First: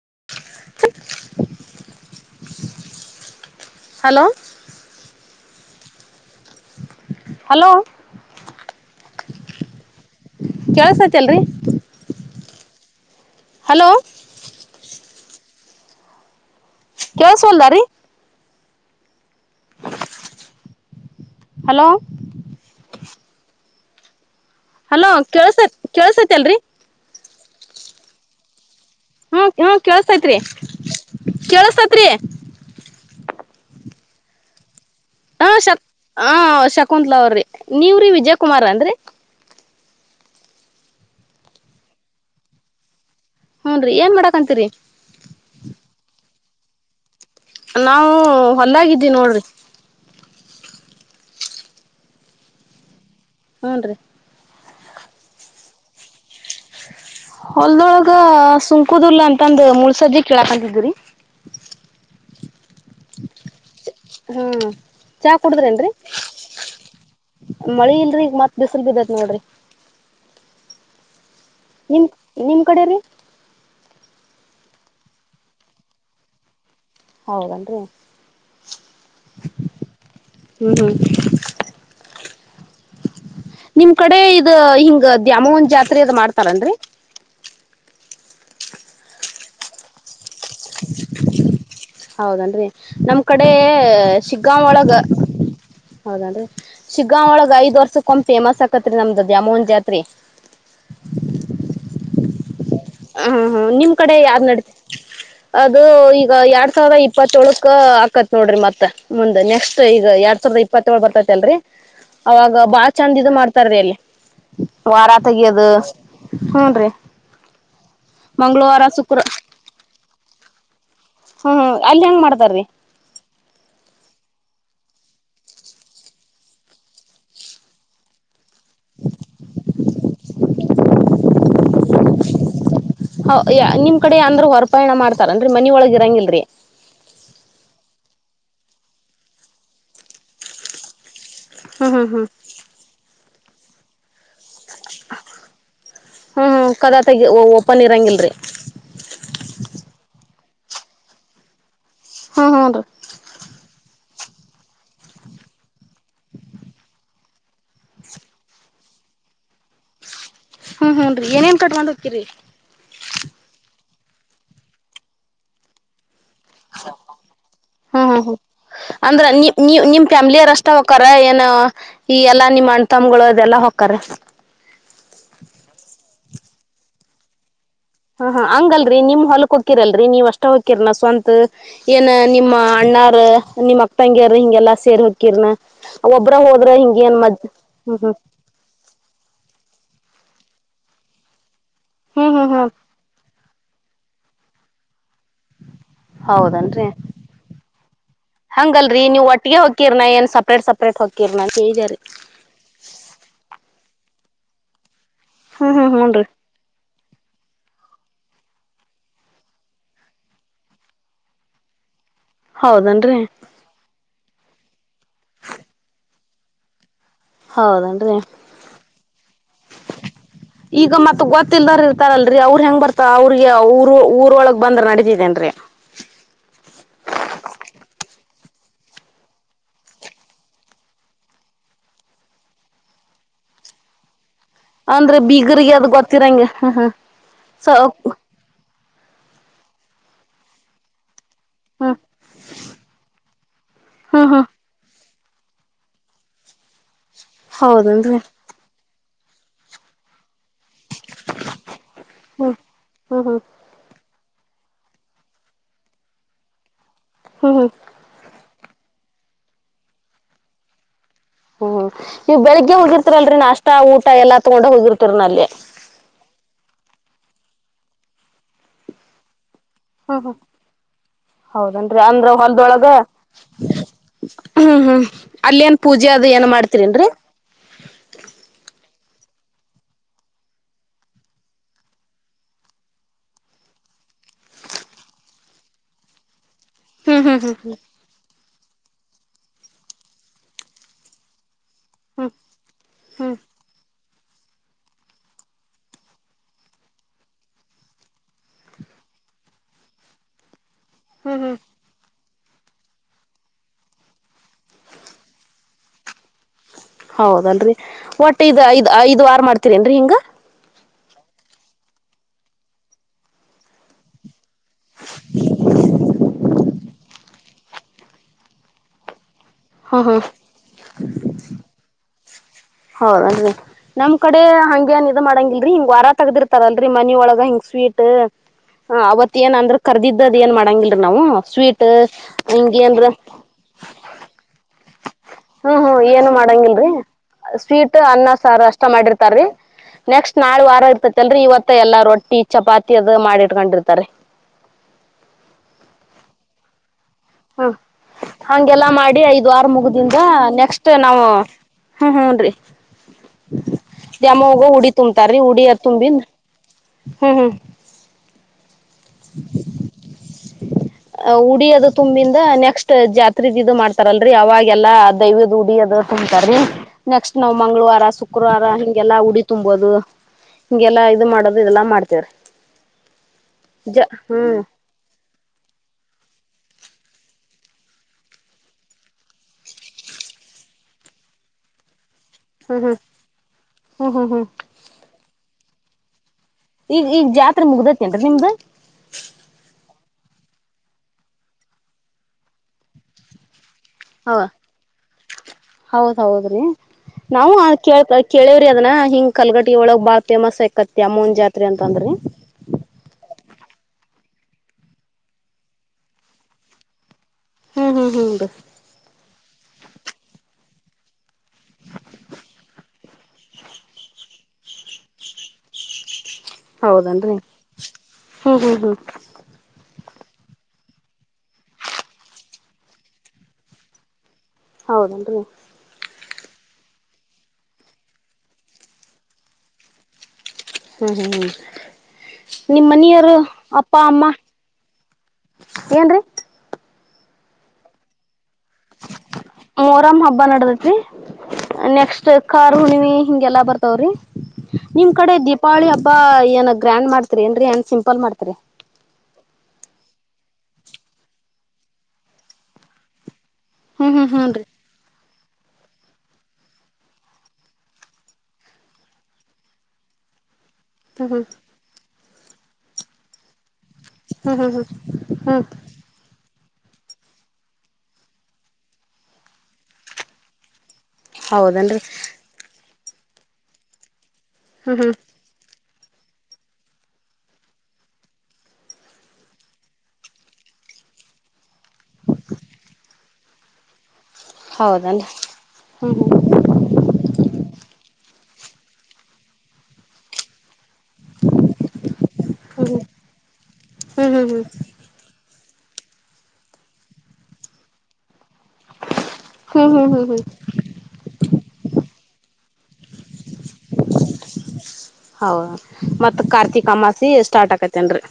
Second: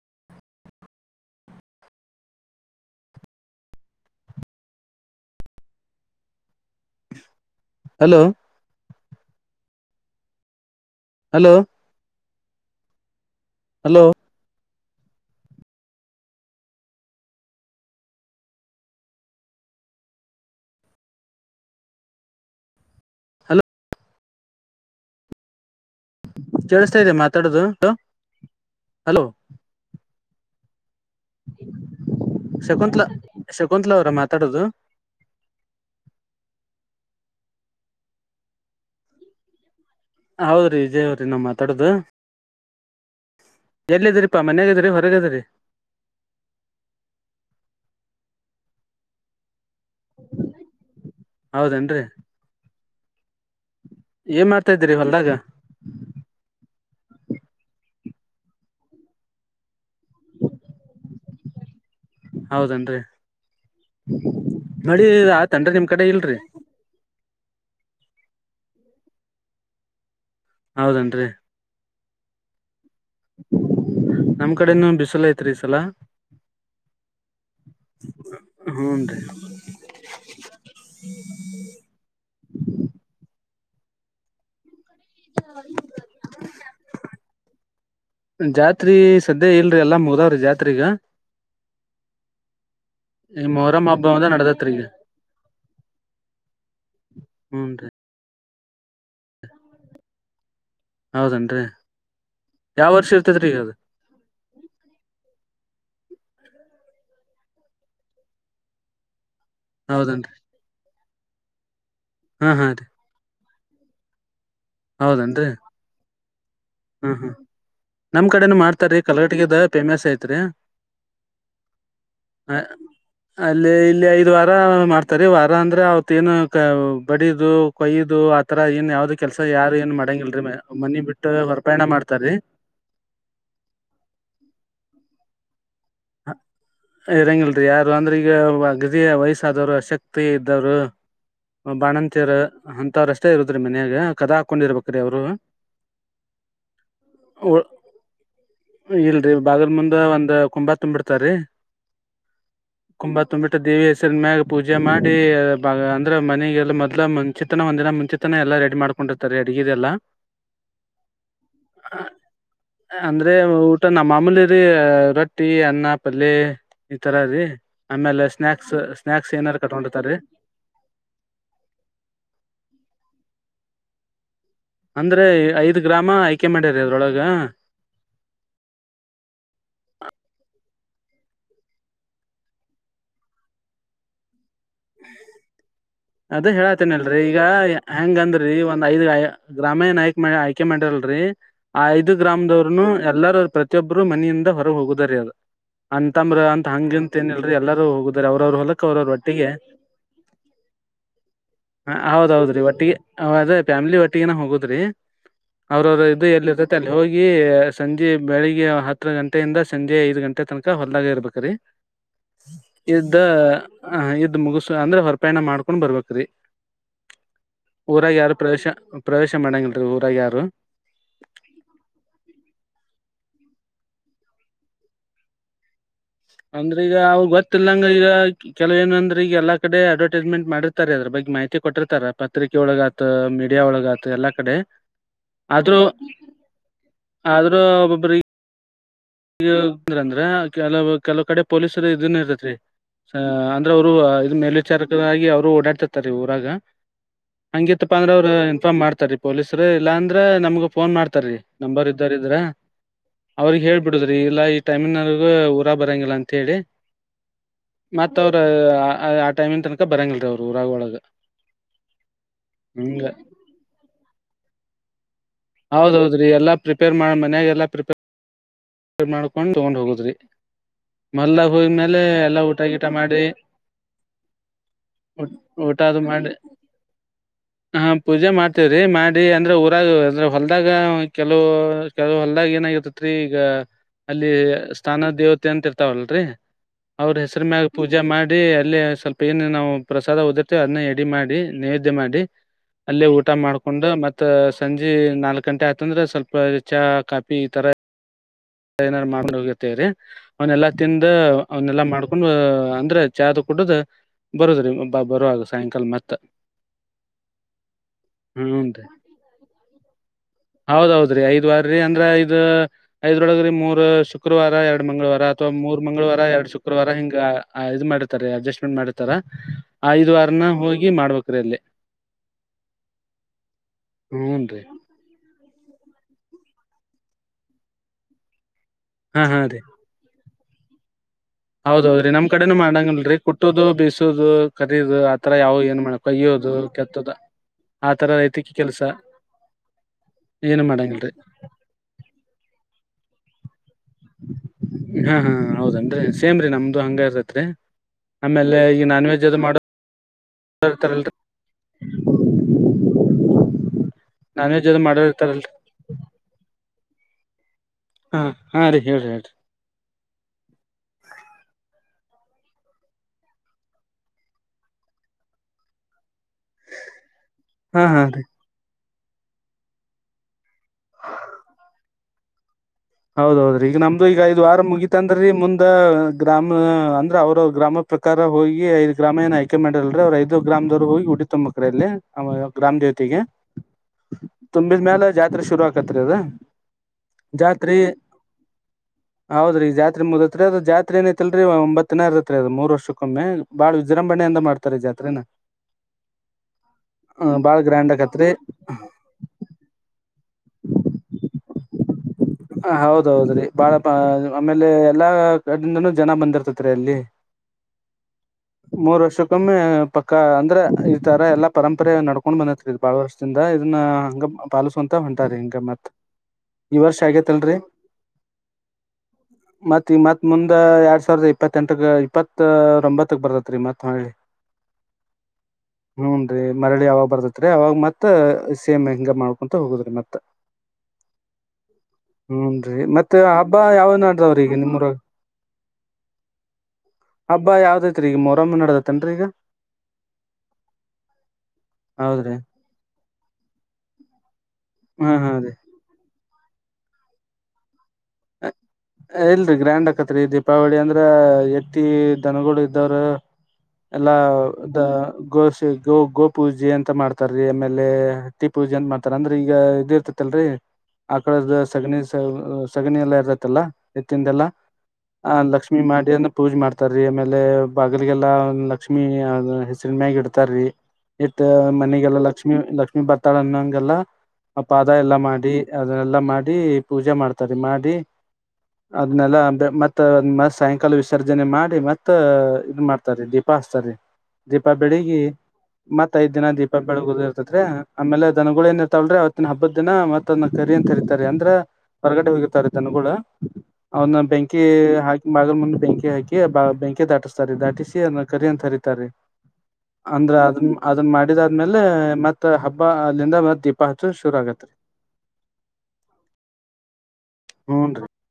[inaudible] Hello hello hello ಕೆೇಳಸತಲ್ರಿ. Hello hello ಕೆಳಸ ವಲ್ತಾರೀ. ಹಲೋ ಹಲೋ ಹಲೋ ಕೇಳಸ್ ಕೇಳಸ್ತಾ ಇದೆ ಮಾತಾಡೋದು ಹ ಹ್ಮ ಹ್ಮ ಕೇಳಸ್ತೈತ್ರಿ. ಕೇಳಸ್ತತ್ರಿ ಶಕುಂತ್ಲ ಶಕುತ್ಲಾ ಅವ್ರ ಮಾತಾಡೋದು. ಹಾ ಶಕ್ ಹಾ ಶಕುಂತ್ಲಾ ಅವ್ರಿ ನೀವ್ರೀ ವಿಜಯ ಕುಮಾರ್ ಅನ್ರರಿ ಹೌದ್ರಿ ವಿಜಯ ಅವ್ರಿ ನಮ್ಮ ಮಾತಾಡದು ಹೂನ್ ರೀ ಏನ್ ಎಲ್ಲಿದ್ದಿರಿಪ್ಪಾ ಮಾಡಾಕಂತೀರಿ ಮನ್ಯಾಗ ಇದ್ರರಿ ಹೊರಗೆದ್ರರಿ ನಾವು ಹೊಲಾಗಿದ್ದೀವಿ ನೋಡ್ರಿ ಹೌದೇನ್ರಿ ಹ್ನ್ ರರಿ ಏನ್ ಮಾಡ್ತಾ್ದೀರಿ ಹೊಲ್ದಾಗ ಹೊಲ್ದೊಳಗ ಸುಂಕುದಲ್ಲ ಅಂತಂದ ಮೂಳ್ಸಜ್ಜಿ ಕೇಳಾಕಂತಿದ್ರಿ ಹೌದೇನ್ರಿ ಹ್ಮ್ ನೋಳಿ ಚಾ ಆ ತಂಡ್ರ ನಿಮ್ ಕುಡುದ್ರೇನ್ರರಿ ಕಡೆ ಇಲ್ರಿ ಮಳಿ ಇಲ್ರಿೀ ಈಗ ಮತ್ ಬಿಸಲು ಬಿದ್ದತ್ ನೋಡ್ರಿ ಹೌದೇನ್ರಿ ನಿಮ ನಿಮ್ ಕಡೆ ರೀ ನಮ ಕಡೆನುೂ ಬಿಸಿಲ ಐತ್ರಿೀ ಸಲ ಹೌದನ್ರಿ [inaudible] ಹ್ಞೂ ರೀ ಹ್ಮ್ ಹ್ಮ [inaudible] ನಿಮ್ ಕಡೆ ಇದ ಹಿಂಗ ದ್ಯಾಮೋವಹನ್ ಜಾತ್ರೆ ಅದು ಮಾಡ್ತಾರನ್ರರಿ ಜಾತ್ರಿ ಸದ್ಯ ಇಲ್ರಿರಿ ಎಲ್ಲ ಮುಗದಾವ್ರಿ ಜಾತ್ರಿ ಈಗ ಹೌದನ್ರಿ ನಮ್ ಈ ಕಡೆ ಮೊಹರಂ ಹಬ್ಬ ಒಂದ ಶಿಗ್ಗಂ ನಡದತ್ರಿ ಈಗ ಒಳಗ ಹೌದೇನ್್ರೀ ಶಿಗಾ ಒಳಗೆ ಐದ್ ಹೂನ್ರಿ ವರ್ಷಕ್ಕೆ ಒ್ ಫೇಮಸ್ ಆಗ್ತ ತ್ರಿ ನಮ್ದ ದ್ಯಾಮವನ್ ಜಾತ್ರಿ ಹೌದೇನ್ರಿ ಹ ಹಾ ನಿಮ್ ಕಡೆ ಯಾರ ನಡತಿ ಅದು ಈಗ ಎರಡ್ ಸಾವಿರದ ಇಪ್ಪತ್ತಏಳಕ್ ಆಕತ್ ನೋಡ್ರಿ ಮತ್ತೆ ಮುಂದೆ ನೆಕ್ಸ್ಟ್ ಈಗ ಹೌದನ್ರಿ ಎರಡ್ ಸಾವಿರದ ಇಪ್ಪತ್ತಏಳ್ ಬರ್ತೈತಿಲ್ರಿ ಹಾ ಅವಾಗ ಹಾ ಬಾಳ ರೀ ಚಂದ ಇ ಮಾಡ್ ತರ್ರಿ ಅಲ್ಲಿ ವಾರ ಹೌದನ್ರಿ ತೆಗಿಯೋದು ಹೂನ್ ರೀ ಹಾ ಹಾ ನಮ್ ಕಡೆನ ಮಾಡ್ತಾರೀ ಕಲಗಟಗದ ಪೇಮಸ್ ಐತ್ರಿ ಹ್ಮ್ ಅಲ್ಲಿ ಹೆಂಗ ಅ ಮಾಡ್ತಾರೀ ಅಲ್ಲಿ ಇಲ್ಲಿ ಐದ್ ವಾರ ಮಾಡ್ತಾರೆ ವಾರ ಅಂದ್ರೆ ಅವತ್ ಏನು ಬಡಿದು ಕೊಯು ಆತ್ತರ ಏನ್ ಯಾವ್ದ ಕೆಲ್ಸ ಯಾರು ಏನ್ ಮಾಡಂಗಿಲ್ರರಿ ಮನಿ ಬಿಟ್ಟು ಹೊರಪಾಯಣ ಮಾಡ್ತಾರಿೀ ಹ ನಿ್ ಕಡೆ ಅಏಂದ್ರ ಹೊರಪಾಯಣ ಮಾಡ್ತಾರ ಅಂದ್ರೆ ಮನ ಒಳಗೆ ಹ ಇರಂಗಲ್ರಿ ಯಾರು ಅಂದ್ರ ಗದಿಯ ವಯಸ್ಸಾದವ್ರು ಆ ಶಕ್ತಿ ಇದ್ದವ್ರು ಹ್ಮ್ ಹ್ಮ್ ಹ್ಮ್ ಬಾಣಂತಿಯರು ಅಂತವ್ರುಷ್ಟ ಇಷ್ಟ ಇರುದ್ರಿ ಮನ್ಯಾಗ ಕದಾ ಹಾಕೊಂಡಿರ್ಬೇಕ್ರಿ ಅವರು [inaudible] ಹ್ಮ್ ಹ್ಮ್ ಕದ ತಗಿ ಓಪನ್ ಇರಂಗಿಲ್ರಿ ಇಲ್ರಿ ಬಾಗಲ್ ಮುಂದೆ ಒಂದ ಕುಂಬ ತುಂಬಬಿಡ್ತಾರೀ ಹ್ಮ್ ಹ್ಮ್ ರೀ ಕುಂಬ ತುಂಬ್ಬಟ್ಟ ದೇವಿ ಸಮಾಗಿ ಪೂಜೆ ಮಾಡಿ ಅಂದ್ರೆ ಮನೆಗೆಲ್ಲ ಮೊದ್ಲ ಮುಂಚೆ ತನ ಒಂದಿನ ಮುಂಚೆಿತನ ಎಲ್ಲ ರೆಡಿ ಮಾಡ್ಕ ಕೊಂಡಿರ್ತಾರೆ ಅಡಗೆದೆ ಎಲ್ಲ ಹ್ಮ್ ಹೂನ್ರಿ ಏನೇನ್ ಕಟ್ಕೊಂಡ್ ಹಕ್ಕಿರರಿ ಅಂದ್ರೆ ಊಟ ನಮ್ಮಮೂಲಿ ರ ರೊಟ್ಟಿ ಅನ್ನ ಪಲ್ಯ ಈ ತರ ರೀ ಹ್ಮ್ ಹ್ಮ್ ಆಮೇಲೆ ಹ್ಮ ಸ್ನಾಕ್ಸ್ ಅಂದ್ರ ಸ್ನಾಕ್ಸ್ ನೀ ಏನಾರು ನೀ ನಿಮ್ ಕಟ್ಕೊಂಡಿರ್ತಾರೀ ಫ್ಯಾಮಿಲಿಯರು ಅಷ್ಟ ಹಕ್ಕಾರ ಏನ ಈ ಎಲ್ಲಾ ನಿಮ್ಮ ಅಣ್ತಮಗಳು ಅದೆಲ್ಲಾ ಹಕ್ಕಾರೆ ಅಂದ್ರೆ ಐದ್ ಗ್ರಾಮ ಆಯ್ಕೆ ಮಾಡರ ಅದ್ರೊಳಗ ಹಾ ಹಾ ಹಂಗಲ್ರಿ ನಿಮ್ ಹೊಲಕ್ ಹಕಿರಲ್ರರಿ ನೀವ್ ಅಷ್ಟ ಹಕಿರನ ಸ್ವಂತ ಏನ ನಿಮ್ಮ ಅಣ ಏನಾರ ನಿಮ್ ಅಕ್ಕತಂಗಗೆಾರ ಹಿಂಗೆಲ್ಲಾ ಸೇರ್ ಹಕಿರ್ನ ಅದೇ ಹೇಳತೇನಲ್ರರಿ ಈಗ ಹ್ಮ್ ಹ್ಮ್ ಹೆಂಗಂದ್ರೀ ಒಂದ್ ಐದ್ ಗ್ರಾಮೇ ನಾಯಕ ಆಯ್ಕೆ ಮಾಡಿರಲ್ರರಿ ಆ ಐದು ಹ್ಮ್ ಹ್ಮ್ ಹ್ಮ್ ಗ್ರಾಮದವ್ನು ಎಲ್ಲಾರೂ ಪ್ರತಿಯೊಬ್ರು ಮನೆಯಿಂದ ಹೊರಗೆ ಹೋಗುದು ್ದರ್ಯಾದ ಅಂತಮ್ರ ಅಂತ ಹೌದನ್ರಿ ಹಂಗಿಂತ ಏನಲ್ರಿ ಎಲ್ಲಾರೂ ಹೋಗುದ್ರ ಅವ್ರವರು ಹೊಲಕ್ಕ ಹಂಗಲ್ರರಿ ಅವ್ರವ್ರ ನೀವ್ ಒಟ್ಟಿಗೆ ಹೊಕ್ಕಿರ್ನ ಏನ್ ಸಪ್ರೇಟ್ ಸಪ್ರೇಟ್ ಹೊಕ್ಕಿರ್ನ ಅಂತ ಹ ಕೇಳಿದೇರಿ ಹೌದೌದ್ರಿ ಒಟ್ಟಿಗೆ ಅದ ಫ್ಯಾಮಿಲಿ ಒಟ್ಟಿಗಿನ ಹೋಗದ್ರಿ ಹ್ಮ್ ಹ್ಮ್ ಅವ್ರವ್ರರು ಹೂನ್ರಿ ಇದು ಎಲ್ಲಿರುತ್ತ ಅಲ್ಲಿ ಹೋಗಿ ಗಿ ಸಂಜೆ ಬೆಳಿಗ್ಗೆ ಹತ್ತು ಗಂಟೆಯಿಂದ ಸಂಜೆ ಐದ್ ಗಂಟೆ ತನಕ ಹೊಲ್ದಾಗೆ ಇರ್ಬೇಕ್ರೀ. ಇದ್ದ ಹೌದನ್ರಿ ಅ ಇದ್ದ ಮುಗಸು ಅಂದ್ರೆ ಹೊರ್ಪಾಯನ ಮಾಡ್ ಕೊಂಡ್ ಬರ್ಬೇಕ್ರೀ. ಹೌದನ್ರಿ ಊರಾಗ್ ಯಾರು ಪ್ರವೇಶ ಪ್ರವೇಶ ಮಾಡಂಗಿಲ್ರಿ ಊರಾಗ್ ಯಾರು. ಈಗ ಮತ್ತ ಗೊತ್ತಿಲ್ದಾರ್ ಇರ್ತಾರಲ್ರರಿ ಅವ್ರ ಹೆಂಗ್ ಬರ್ತಾರ ಅವ್ರ್. ಗಿ ಅವ್ರು ಊರೊಳಗ್ ಬಂದ್ರ ನಡಿದಿದೇನ್ರಿ. ಅಂದ್ರೆ ಈಗ ಅವ್ ಗೊತ್ತಿಲ್ಲಂಗ ಈಗ ಕೆಲವ್ ಏನ್ ಅಂದ್ರ ಈಗ ಎಲ್ಲ ಕಡೆ ಅಡ್ವರ್ಟೈಸ್ಮೆಂಟ್ ಮಾಡಿರ್ತಾರೆ ಅದ್ರ ಬಗ್ ಮಾಹಿತಿ ಕೊಟ್ಟಿರ್ತಾರ ಪತ್ರಿಕೆ ಒಳಗ ಆತ ಮೀಡಿಯಾ ಒಳಗ ಆತ್ ಎಲ್ಲ. ಕಟೆ ಅಂದ್ರೆ ಬೀಗರಿಗೆ ಆದೂ ಅದು ಗೊತ್ತಿರಂಗ ಹ ಹ ಆದ್ರು ಸ ಒಬೊಬ್ಬರಿಗ್ ಹ್ಮ್ ಗಿಯೋಬ್ ಅಂದ್ರೆ ಕೆಲ್ವ್ ಕೆಲ ಕಡೆ. ಪೊಲೀಸರು ಇದನ್ನ ಇರತ್ರಿ ಅಂದ್ರೆ ಅವ್ರು ಹ್ಮ್ ಇದು ಹ್ಮ್ ಮೇಲ್ವಿಚಾರಕರಾಗಿ. ಗಿ ಅವ್ರು ಓಡಾಡ್ತಿತ್ರಿ ಊರಾಗ ಹಂಗಿತಪ್ಪ ಅಂದ್ರೆ ಹೌದನ್ರಿ ಅವ್ರು ಇನ್ಫಾರ್ಮ್ ಮಾಡ್ತಾರಿ. ಪೊಲೀಸೃ ಇಲ್ಲಾ ಅಂದ್ರೆ. ನಮ್ಗ ಫೋನ್ ಮಾಡ್ತಾರೀ ನಂಬರ್ ಇದೋರ್ ಇದ್ರ ಹ್ಮ್ ಹ್ಮ್ ಅವ್ರಿಗ್ ಹೇಳ್ಬಿಡೊದ್ರಿ. ಇಲ್ಲ ಈ ಟೈಮಿನಾಗ ಊರ ಬರಂಗಿಲ್ಲ ಅಂತ ಹೇಳಿ ಹ್ಮ್ ಹ್ಮ್ ಹ್ಮ್ ಮತ್ತ್ ಅವ್ರ. ಆ ಆ ಟೈಮಿನ್ ತನಕ ಬರಂಗಲ್ರಿ ಅವ್ರು ಊರಾಗ್ ಒಳಗ. ಹ್ಮ್ ನೀವ್ ಬೆಳಿಗ್ಗೆ ಹಂಗ ಹೋಗಿರ್ತರಲ್ರಿನ ನಷ್ಟ ಊಟ ಎಲ್ಲ ತಗೊಂಡ್ ಹೋಗಿರ್ತ. ಹೌದೌದ್ರಿ ಎಲ್ಲಾ ಪ್ರಿಪೇರ್ ಮಾಡ್ ಮನ್ಯಾಗ್ ಎಲ್ಲಾ ಪ್ರಿಪೇರ್ ಪೆಮಾಡ್ ಕೊಂಡ್ ತಗೊಂಡ್ ಹೋಗೂದ್ರಿ ಹ್ಮ್ ಹ್ಮ್ ಮಲ್ಲಾಗ್ ಹೌದನ್ರಿ ಹೋಗಿದ್ಮ್ಯಲೆ ಅಂದ್ರ ಎಲ್ಲಾ ಊಟ ಗಿಟ ಹೊಲ್ದೊಳಗ ಮಾಡಿ. ಹ್ಮ್ ಹ್ಮ್ ಅಲ್ಲ ಏನ್ ಊಟ ಪೂಜೆ ಅದು ಮಾಡಿ ಏನ ಮಾಡ್ತರೆನ್ರಿ. ಹಾ ಪೂಜೆ ಮಾಡ್ತೇವ್ರಿ ಮಾಡ್ ರಿ ಅಂದ್ರ ಊರಾಗ ಅಂದ್ರೆ ಹೊಲ್ದಾಗ ಕೆಲವು ಕೆಲ ಹೊಲ್ದಾಗ ಏನಾಗಿರ್ತತ್ ರೀ ಈಗ. ಅಲ್ಲಿ ಸ್ಥಾನ ದೇವತೆ ಅಂತ ಇರ್ತಾವಲ್ರರಿ ಅವ್ರ ಹ್ಮ್ ಹ್ಮ್ ಹೆಸ್ರ ಹ್ಮ್ ಮ್ಯಾಗ ಪೂಜೆ ಮಾಡಿ. ಅಲ್ಲಿ ಸ್ವಲ್ಪ ಏನ್ ನಾವು ಪ್ರಸಾದ ದರ್ತೇವೆ ಅದನ್ನ ಎಡಿ ಮಾಡಿ ನೆ ದೆಮಾಡಿ ಹ್ಮ್ ಹ್ಮ್ ಅಲ್ಲೇ ಊಟ ಮಾಡ್ಕೊಂಡು ಮತ್ ಮತ್ತ ಸಂಜಿ ನಾಲ್ಕ ಗಂಟೆ ಆಯ್ತಂದ್ರೆ ಸ್ವಲ್ಪ ಚಹಾ ಕಾಫಿ ಈ ತರ. ಏನಾರ ಮಾಡ್ಕೊಂಡ್ ಹೋಗಿತೆವ್ರಿ ಅವ್ನೆಲ್ಲಾ ತಿಂದು ಹ್ಮ್ ಹ್ಮ್ ಅವ್ನ್ನಲ್ಲಾ ಮಾಡ್ ಅಂದ್ರೆ ಚಾದು ಕುಡುದ್ ಬರುದ್ರಿ ಬರುವಾಗ ಸಾಯಂಕಾಲ ಮತ್. ಹೌದಲ್ರಿ ಒಟ್ಟ ಇದ್ ಹ್ಮನ್ರಿ ಇದ್ ಐದ್ ವಾರ ಮಾಡ್ತೀರೆನ್ರಿ ಹಿಂಗ. ಹೌದೌದ್ರೀ ಐದ್ ವಾರೀ ಅಂದ್ರೆ ಇದ ಐದ್ರೊಳಗ್ರೀ ಮೂರ ಶುಕ್ ವಾರ ಎರ್ಡು ಮಂಗಳವಾರ ಅಥವಾ ಮೂರು ಮಂಗಳವಾರ ಎರ್ಡ್ ಶುಕ್ ರುವಾರ ಹಿಂಗ ಇದು ಮಾಡ್ತಾರೆ ಅಡ್ಜಸ್ಟ್ಮೆಂಟ್ ಮಾಡ್ತಾರ. ಹಾ ಹಾ ಐದ್ವಾರನ ಹೋಗಿ ಮಾಡ್ಬೇಕ್ರಿ ಅಲ್ಲಿ. ಹೌದಲ್ರಿ ನಮ್ ಕಡೆ ಹೂನ್ ರೀ ಹಂಗೆನ್ ಇದ್ ಮಾಡಂಗಿಲ್ ರಿ ಹಿಂಗ್ ವಾರ ತಗ್ದಿರ್ತಾರಲ್ರಿ ಮನೊಳಗ ಹಿಂಗ್ ಸ್ವೀಟ್ ಹಾ ಅವ್ತ್ ಹಾ ಏನ್ ರೀ ಅಂದ್ರ ಕರ್ದಿದ್. ದ್ ಅದ್ಯೆನ್ ಮಡಂಗಿಲ್ರಿ. ಹೌದೌದ್ರಿ ನಮ್ ಕಡೆನೂ ಮಾಡಂಗಲ್ರರಿ ಕುಟ್ಟುದು ಬೀಸುದು. ಕರೀದು ಆ ತರ ಯಾವ ಹ್ಮ್ ಏನ್ ಮಾಡ ಹ್ಮ್ ಏನು ಕೊಯ್ಯೋದು ಮಾಡಂಗಿಲ್ರಿ ಕೆತ್ತದ. ಸ್ವೀಟ್ ಆತರ ಅನ್ನ ರೈತಿಕಿ ಸಾರ ಕೆಲ್ಸ ಅಷ್ಟ ಮಾಡಿರ್ತಾರೀ. ನೆಕ್ಸ್ಟ್ ನಾಳ ಏನು ವಾರ ಮಾಡಂಗಿಲ್ರಿ ಇರ್ತತಿಲ್ರಿ ಇವತ್ತ ಎಲ್ಲಾ ರೊಟ್ಟಿ ಚಪಾತಿ ಅದು ಮಾಡಿ ಇಟ್ಕೊಂಡಿರ್ ಹಾ ಹಾ ಹೌದನ್ರಿ ಸೇಮ್ರೀ ನಮ್ದು ಹಂಗ ಇರ್ತತ್ರಿ. ಹ್ಮ ಹಂಗೆಲ್ಲಾ ಮಾಡಿ ಐದ್ ವಾರ ಮುಗ್ದಿಂದ ನೆಕ್ಸ್ಟ್ ಇರ್ತಾರಲ್ರಿ ನಾವು. ಹು ಹು ಹೂನ್ರಿ ದ್ಯಾಮ ನಾನ್ ಹೋಗ್ ವೆಜ್ ಅದು ಉಡಿ ಮಾಡೋ ತುಂಬ್ತರೀ ಇರ್ತಾರಲ್ರಿ ಉಡಿಯದ್ ತುಂಬಿನ್ ಹ್ಮ್ ಹ್ಮ್. ಹಾ ಹಾ ರಿ ಹೇಳ್ರಿ ಹೇಳ್ರಿ. ಅ ಉಡಿಯದು ತುಂಬಿಂದ ನೆಕ್ಸ್ಟ್ ಜಾತ್ರೆದಿದು ಮಾಡ್ತಾರಲ್ರರಿ ಅವಾಗೆಲ್ಲಾ ದೈವ್ಯದ್ ಉಡಿಯದು. ಕುಂತಾರ್ರಿ ನೆಕ್ಸ್ಟ್ ನಾವ್ ಹಾ ಮಂಗ್ಳವಾರ ಹಾ ರೀ ಶುಕ್ರವಾರ. ಗೆಲ್ಲಾ ಉಡಿ ತುಂಬೋದು ಹಿಂಗೆಲ್ಲಾ ಇದು ಮಾಡೋದು ಇದೆಲ್ಲಾ ಮಾಡ್ತೇವ್ರಿ. ಹೌದೌದ್ರಿ ಈಗ ನಮ್ದು ಜ ಈಗ ಐದ ಹ್ಮ್ ವಾರ ಮುಗೀತ ಅಂದ್ರಿ ಮುಂದ ಗ್ರಾಮ ಅಂದ್ರೆ ಅವ್ರ ಅವ್ರ ಗ್ರಾಮ ಪ್ರಕಾರ ಹೋಗಿ ಐದು ಗ್ರಾಮ ಏನ್ ಆಯ್ಕೆ ಮಾಡ್ಯಾರ ಅಲ್ರೀ ಅವ್ರ ಐದು ಗ್ರಾಮದವ್ರ ಹೋಗಿ ಊ ತುಂಬೆಕ್ರಿ ಅಲ್ಲಿ ಆ ಹ್ಮ್ ಗ್ರಾಮ್ ದೇವತೆಗೆ ಹ್ಮ್ ಹ್ಮ್ ಹ್ಮ್ ಹ್ಮ್ ತುಂಬಿದ್ಮೇಾಲ ಜಾತ್ರೆ ಶುರು ಆಕತ್ರಿ ಅದ ಈಗ ಈಗ ಜಾತ್ರೆ ಜಾತ್ರಿ ಮುಗಿದೇತ ಏನ್ರಿ ನಿಮ್ದ ಅಂದ್ರ ಅದ ಜಾತ್ರೆ ಏನ ಐತಲ್ರಿ ಒಂಬತ್ತಿನ ಇರ್ತ್ರಿ ಅದ ಮೂರ್ಷಕ್ಕೊಮ್ಮೆ ಬಾಳ ವಿಜೃಂಭಣೆಯಿಂದ ಹ ಮಾಡ್ತಾರೆ ಜಾತ್ರೆನ ಹೌದ್ ಹೌದ್ರಿ ಹ ನಾವು ಬಾಳ ಆ ಗ್ರ್ಯಾಂಡ್ ಆಕತ್ರಿ ಕೇಳೇವ್ರಿ ಅದನ್ನ ಹಿಂಗ್ ಕಲ್ಗಟ್ಟಿ ಒಳಗ್ ಬಾ ಳ ಫೇಮಸ್ ಐತ ಅತ್ತೆಅದ ಅಮನ್ ಜಾತ್ರೆ ಅಂತ ಅಂದ್ರರಿ ಹ ಹೌದೌದ್ರೀ ಬಾಳ ಆಮೇಲೆ ಎಲ್ಲಾ ಕಡ್ಡಿಂದನೂ ಜನ ಬಂದಿರ್ತಿತೇ ರಿ ಅಲ್ಲಿ ಹ್ಮ್ ಹ್ಮ್ ಹ್ಮ್ ರಿ ಸುಮ್ಮೆ ಪಕ್ಕ ಅಂದ್ರೆ ಈ ತರ ಎಲ್ಲಾ ಪರಂಪರೆ ನಡ್ಕೊಂಡ್ ಬಂದತ್ರಿ ಇದು ಬಾಳ ವರ್ಷದಿಂದ ಇದನ್ನ ಹಂಗ ಪಾಲಿಸ ಕೊಂತ ಹೊಂಟಾರ ಹಿಂಗಮ್ಮತ್ ಈ ವರ್ಷ ಆಗ ತ ಹೌದನ್ರಿ ಅಲ್ರೀ ಹ್ಮ್ ಹ್ಮ್ ಹ್ಮ್ ಮತ್ತೆ ಈಗ ಮತ್ತ ಮುಂದ ಎರಡ್ ಸಾವಿರದ ಇಪ್ಪತ್ತೆಂಟ ಇಪ್ಪತ್ತ ರೊಂಬತ್ತಕ್ ಬರ್ತೀತೆ ಮತ್ತತ್ ಹೌದೇನ್ರಿ ಹುನ್ರಿ ಮರಳಿ ಯಾವಾಗ ಬರ್ದತ್ರಿ ಅವಾಗ ಮತ್ತ ಸೇಮ್ ಹಿಂಗ ಮಾಡ್ಕೊಂತ ಹೋಗದ್ರಿ ಮತ್ತ ಹ್ಮ್ ಹ್ಮ್ ಹ್ಮ್ ಹ್ಮನ್ ರೀ ನಿಮ್ ಮತ್ತೆ ಮನಿಯರು ಹಬ್ಬ ಯಾವ ಅಪ್ಪ ಅಮ್ಮ ನಡ್ದಾವ್ರ ಈಗ ನಿಮುರಗ ಏನ್ರೀ ಹಬ್ಬಾ ಯಾವದೈತಿ ರಿ ಈಗ ಮೊ ಮೋರಮ್ಮ ಹಬ್ಬ ನಡದೇತ್ವಿ ನೆಕ್ಸ್ಟ್ ಹೌದ್ರಿ ಕಾರ್ ಹುಣಮ್ಮಿ ಹಿಂಗೆಲ್ಲಾ ಬರ್ತವ್ರೀ ನಿಮ್ ಹಾ ಹಾ ಕಡೆ ರೀ ದೀಪಾವಳಿ ಹಬ್ಬ ಏನ ಗ್ರ್ಯಾಂಡ್ ಮಾಡ್ತರಿ ಏನ್ರಿ ಏನ್ ಸಿಂಪ ಪಲ್ ಮಾಡ್ತೀರಿ ರಿ ಗ್ರ್ಯಾಂಡ್ ಆಕೇತ್ರಿ ದೀಪಾವಳಿ ಅಂದ್ರ ಎತ್ತಿ ದನಗಳು ಇದ್ದವರು ಹ್ಮ್ ಎಲ್ಲಾ ಹ್ಮ್ ಹ್ಮ್ ರೀ ದ ಗೋ ಗೋ ಗೋಪೂಜೆ ಅಂತ ಮಾಡ್ತಾರೀ ಆಮೇಲೆ ಟಿ ಪೂಜೆ ಅಂತ ಮಾಡ್ತಾರ ಅಂದ್ರೆ ಈಗ ಇದ ಇರ್ತಲ್ ರಿ ಹ್ಮ್ ಹ್ಮ್ ಆಕಳದ ಸಗಣಿ ಸಗಣಿ ಎಲ್ಲಾ ಇರತೈತಲ್ಲ ನಿತ್ತಿಂದೆಲ್ಲಾ ಹ್ಮ್ ಹ್ಮ್ ಹ್ಮ್ ಹ್ಮ್ ಲಕ್ಷ್ಮಿ ಮಾಡಿ ಅದನ್ನ ಪೂಜೆ ಮಾಡ್ತ ಇಡ್ತಾರೀ ಆಮೇಲೆ ಬಗಲಿಗೆಲ್ಲಾ ಲಕ್ಷ್ಮೀ ಹೆಸರಿ ಮ್ಯಾಗ ಇಡ್ತಾರೀ ಇಟ್ಟ ಹೌದನ್ರಿ ಮನೆಗೆಲ್ಲ ಲಕ್ಷ್ಮೀ ಲಕ್ಷ್ಮಿ ಭರ್ತಾಳ ಅನ್ನಂಗೆಲ್ಲ ಪಾದ ಹ್ಮ್ ಹ್ಮ್ ಎಲ್ಲಾ ಮಾಡಿ ಅದನೆಲ್ಲ ಮಾಡಿ ಪೂಜೆ ಮಾಡ್ತಾರೆ ಮಾಡಿ ಅದ್ನ್ನೆಲ್ಲ ಮತ್ತ್ ಮತ್ ಸಾಯಂಕಾಲ ವಿಸರ್ಜನೆ ಮಾಡಿ ಮತ್ತ ಇದ ಮಾಡ್ತಾರೆ ದೀಪ ಹಚ್ತಾರಿ ದೀಪಾ ಬೆಳಿಗ್ ಹೌದನ್ರಿ ಹ್ಮ್ ಮತ್ ಹ್ಮ್ ಐದ್ ದಿನ ದೀಪಾ ಬೆಳಗೋದ ಇರ್ತೈತ್ರಿ ಆಮೇಲೆ ದನಗಳುಏನ ಇರ್ತಾಳ್ರೆ ಅವವತ್ತಿನ ಹಬ್ಬದ ದಿನ ಮತ್ದ್ ಕರಿ ಅಂತ ತರೀತಾರೆ ಅಂದ್ರ ಹೊರಗಡೆ ಹೋಗಿರ್ತಾವ ರಿ ದನಗೋಳ ಅವನ ಹ್ಮ್ ಹ್ಮ್ ಬೆಂಕಿ ಹಾಕಿ ಮಾಗಲ್ ಮುಂದ ಬೆಂಕಿ ಹಾಕಿ ಬ ಬೆಂಕ ದಾಟಿಸಸ್ತಾರೆ ದಾಟಿಸಿ ಅ ಕರಿ ಅಂತ ಹರೀತಾರಿ ಹ್ಮ್ ಹ್ಮ್ ಹ್ಮ್ ಹ್ಮ್ ಅಂದ್ರ ಹ್ಮ್ ಅದನ್ ಅದನ್ ಮಾಡಿದ ಆದ್ಮೇಲೆ ಮತ್ತ್ ಹಬ್ಬ ಅಲ್ಲಿಂದ ಮತ್ ದೀಪ ಹಚ್ಚೋದು ಶುರು ಆಗತ್ರಿ ಹೌ ಮತ್ತ್ ಕಾರ್ತಿಕ ಅಮಾಸಿ ಸ್ಟಾರ್ಟ್ ಹೂನ್ ರೀ ಆಕತ್ತೇನ್ರರಿ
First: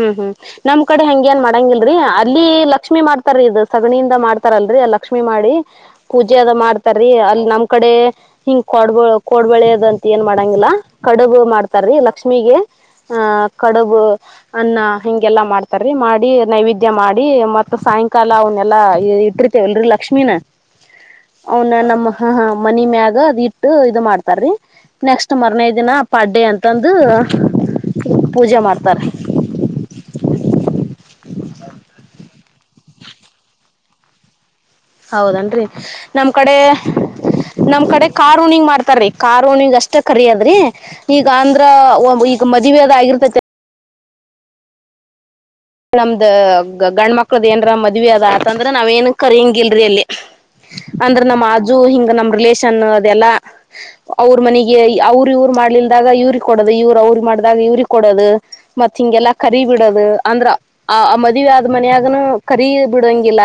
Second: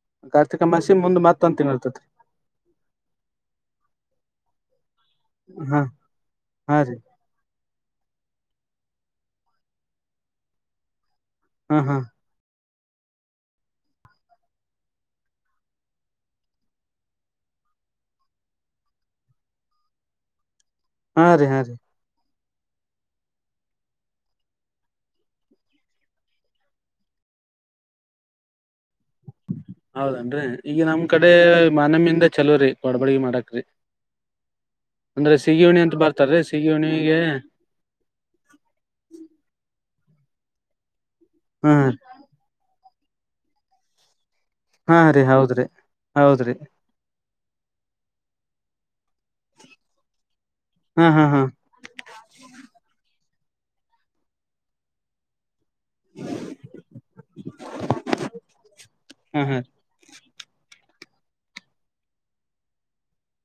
ಹ್ಮ್ ಹ್ಮ್ ಕಾರ್ತಿಕ ನಮ್ಮ್ ಮಾಸಿ ಕಡೆ ಮುಂದ್ ಹಂಗ್ ಏನ್ ಮತ್ ಒಂದ್ ತಿಂಗಳ ಮಾಡಂಗಿಲ್ರರಿ ಇರ್ತತ್ರಿ ಅಲ್ಲಿ ಲಕ್ಷ್ಮೀ ಮಾಡ್ತಾರೀ ಇದು ಸಗಣಿಯಿಂದ ಮಾಡ್ತಾರಲ್ರರಿ ಅ ಲಕ್ಷ್ಮೀ ಉಳಿಮೆ ಮಾಡಿ ಹಾ ಪೂಜೆ ಅದು ಹಾ ರೀ ಮಾಡ್ತಾರಿ ಅಲ್ಲಿ ನಮ್ ಕಡೆ ಹಿಂಗ್ ಕಡ್ಬ ಕೋಡ್ಬಳೆದಂತ ಏನ್ ಮಾಡಂಗಿಲ್ಲಾ ಕಡುಬು ಹಾ ಮಾಡ್ತಾರೀ ಹಾ ಲಕ್ಷ್ಮಿಗೆ ಆಹ ಕಡುಬು ಅನ್ನ ಹಿಂಗೆಲ್ಲಾ ಮಾಡ್ತಾರೀ ಮಾಡಿ ನೈವೇದ್ಯ ಮಾಡಿ ಮತ್ತ ಸಾಯಂಕಾಲ ಅವನ್ ಎಲ್ಲಾ ಇಟ್ಟಿರ್ತೇವಲ್ರರಿ ಲಕ್ಷ್ಮೀಿನ ಹಾ ರೀ ಹಾ ರೀ ಅವನ ನಮ್ಮ ಹಾ ಹಾ ಮನಿ ಮ್ಯಾಗ ಅದ್ ಇಟ್ಟು ಇದು ಮಾಡ್ತಾರೀ ನೆಕ್ಸ್ಟ್ ಮಾರ್ನೆ ದಿನ ಪಡ್ಡೆ ಅಂತಂದು ಪೂಜೆ ಮಾಡ್ತಾರೆ ಹೌದ ಏನ್ರೀ ಈಗ ನಮ್ ಕಡೆ ಮನಮ್ಮಿಂದ ಚಲೋರಿ ಕೊಡಬ್ಯಾಳಿ ಮಾಡಕ್ರರಿ ಹೌದನ್ರಿ ನಮ್ ಬರ್ತಾರೀ ಕಡೆ ಸಿಗಿ ಉಣಿಗೆ ನಮ್ ಕಡೆ ಕಾರೂನಿಂಗ್ ಮಾಡ್ತಾರೀ ಕಾರೂನಿಂಗ್ ಅಷ್ಟ್ ಅಷ್ಟೇ ಕರೆಯಾದ್ರಿ ಈಗ ಅಂದ್ರ ಹಾ ರೀ ಈಗ ಮದ್ವೆದ್ ಆಗಿರ್ತೈತಿ ಹಾ ರೀ ಹೌದು ನಮ್ದು ಗಂಡ ಮಕ್ಳದ್ ಏನರ ಮದ್ವಿ ಅದ್ ಅಂತಂದ್ರೆ ನಾವ್ ಏನ್ ಕರಿಂಗಿಲ್ರಿ ಅಲ್ಲಿ ಹಾ ಅಂದ್ರ ಹಾ ಹಾ ನಮ್ ಆಜು ಹಿಂಗ್ ನಮ್ ರಿಲೇಷನ್ ಅದೆಲ್ಲಾ ಅವರು ಮನೆಗೆ ಅವರು ಇವ ಇರು ಮಾಡ್ಲಿಲ್ದಾಗ ಇವ್ರಿಗೆ ಕೊಡದು ಇವ್ರು ಅವ್ರ ಮಾಡ್ದಾಗ ಇವ್ರಿ ಕೊಡದು ಮತ್ ಹಿಂಗೆಲ್ಲಾ ಹಾ ಹಾ ಕರಿ ಬಿಡಾದು ಅಂದ್ರ ಆ ಆ ಮದ್ವೆ ಆದ್ ಮನೆಯಾಗನೂ ಕರಿ ಬಿಡಂಗಿಲ್ಲ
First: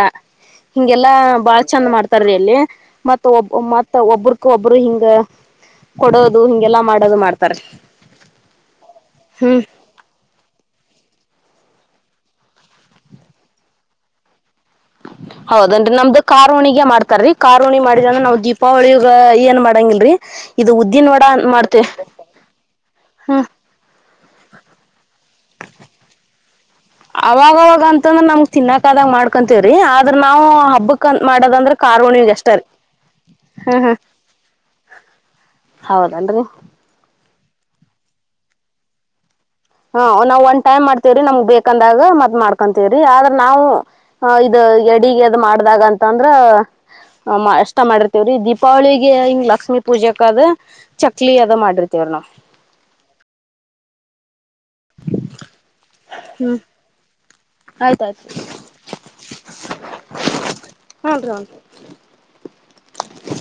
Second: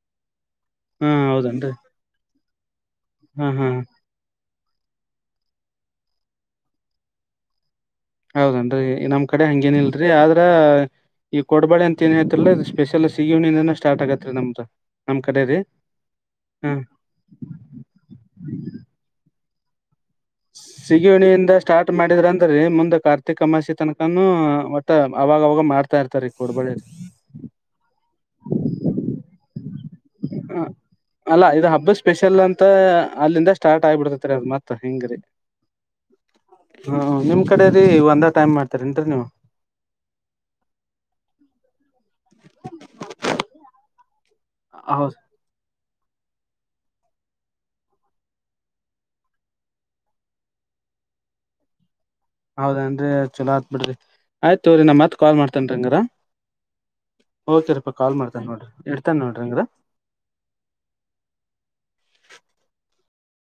ಹಾ ಹಿಂಗೆಲ್ಲಾ ಬಾಳ ಹೌದನ್ರಿ ಚಂದ ಮಾಡ್ತಾರೀ ಅಲ್ಲಿ ಮತ್ ಹಾ ಒಬ್ಬರ್ ಹಾ ಮತ್ ಒಬ್ಬರು ಕ್ ಒಬ್ರು ಹಿಂಗ ಕೊಡೋದು ಹಿಂಗೆಲ್ಲಾ ಮಾಡೋದು ಮಾಡ್ತಾರ. ಹೌದೆನ್ರಿ ನಮ್ ಕಡೆ ಹಂಗೇನಿಲ್ಲ ರೀ ಆದ್ರೆ ಈಗ ಕೊಡ್ ಬೇಡಿ ಅಂತ ಏನ್ ಏಳ್ತಿರಲ್ಲಾ ಸ್ಪೆಷಲ್ ಸಿಗೇ ಹುಣಿಯಿಂದನೂ ಸ್ಟಾರ್ಟ ಆಗುತ್ ರೀ ನಮ್ದು ನಮ್ ಕಡೆ ರೀ ಹೌದೇನ್ರಿ ನಮ್ದು ಹ ಕಾರವುಣಿಗೆ ಮಾಡ್ತಾರೀ ಕಾರಾರ್ವಣಿ ಮಾಡಿದ ನಾವ್ ದೀಪಾವಳಿಗ ಏನ್ ಮಾಡಂಗಿಲ್ರಿ ಇದು ಸಿಗೆ ಉದ್ದಿನ ವಡ ಅಂತ ಹುಣ್ಣಿಮೆಯಿಂದ ಮಾಡ್ತೇವಿ ಸ್ಟಾರ್ಟ್ ಮಾಡಿದ್ರ ಅಂದ್ರೀ ಮುಂದೆ ಕಾರ್ತಿಕ ಅಮಸ್ಯೆ ತನಕನೂ ಒಟ್ಟು ಅವಾಗ ಅವಾಗ ಮಾಡ್ತಾ ಇರ್ತಾರೆ ಕೊಡ್ಬಳಿ ಅವಾಗವಾಗ ಅಂತಂದು ನಮಗ್ ತಿನ್ನಕ ಆದಾಗ ಮಾಡ್ಕೊಂತ್ ರೀ ಆದ್ರೂ ನಾವು ಹ ಹಬ್ಬಕಂತ ಅಲ್ಲಾ ಇದು ಮಾಡದಂದ್ರೆ ಹಬ್ಬ ಕಾರ್ ಉಣಿಮೆ ಸ್ಪೆಷಲ್ ಆಷ್ಟೇ ಅಂತ ರೀ ಹ್ಮ್ ಹ್ಮ ತಹಿಂಗ್ ರೀ ಹೌದನ್ರಿ ಕಡೆ ರೀ ಒಂದೇ ಟೈಮ್ ಮಾಡ್ತಾರೇನ್ರೀ ನೀವು ಹ ನಾವ್ ಒನ್ ಟೈಮ್ ಮಾಡ್ತೇವ್ರಿ ನಮ್ಗ್ ಬೇಕಂದಾಗ ಮತ್ ಮಾಡ್ಕೊತೇವ್ರಿ ಆದ್ರ ನಾವು ಹ ಇದು ಹೌದ ಅಡಿಗೆ ಅದ್ ಮಾಡ್ದಾಗ ಅಂತ ಅಂದ್ರೆ ಹ ಅಷ್ಟೇ ಮಾಡಿರ್ತೇವ್ರೀ ದೀಪಾವಳಿಗೆ ಹಿಂಗ್ ಲಕ್ಷ್ಮೀ ಪೂಜೆಕ ಆದ ಚಕ್ಲಿ ಅದ ಮಾಡಿರ್ತೀವ್ರ ನಾವು ಹೌದೇನ್ರಿ ಚಲೋ ಆತ್ ಬಿಡ್ರಿ ಆಯ್ತ ಹೇಳ್ರೀ ನಾ ಮತ್ ಕಾಲ್ ಮಾಡ್ತೇನ್ ರೀ ಹಂಗರೆ ಓಕೆ ರಪ್ಪಾ ಕಾಲ್ ಆಯ್ತಾಯ್ತು ಮಾಡ್ತಾನಿ ನೋಡ್ರಿ ಇಡ್ತಾನ್ ನೋಡ್ರಿ ಅಂಗರೆ [unintelligible]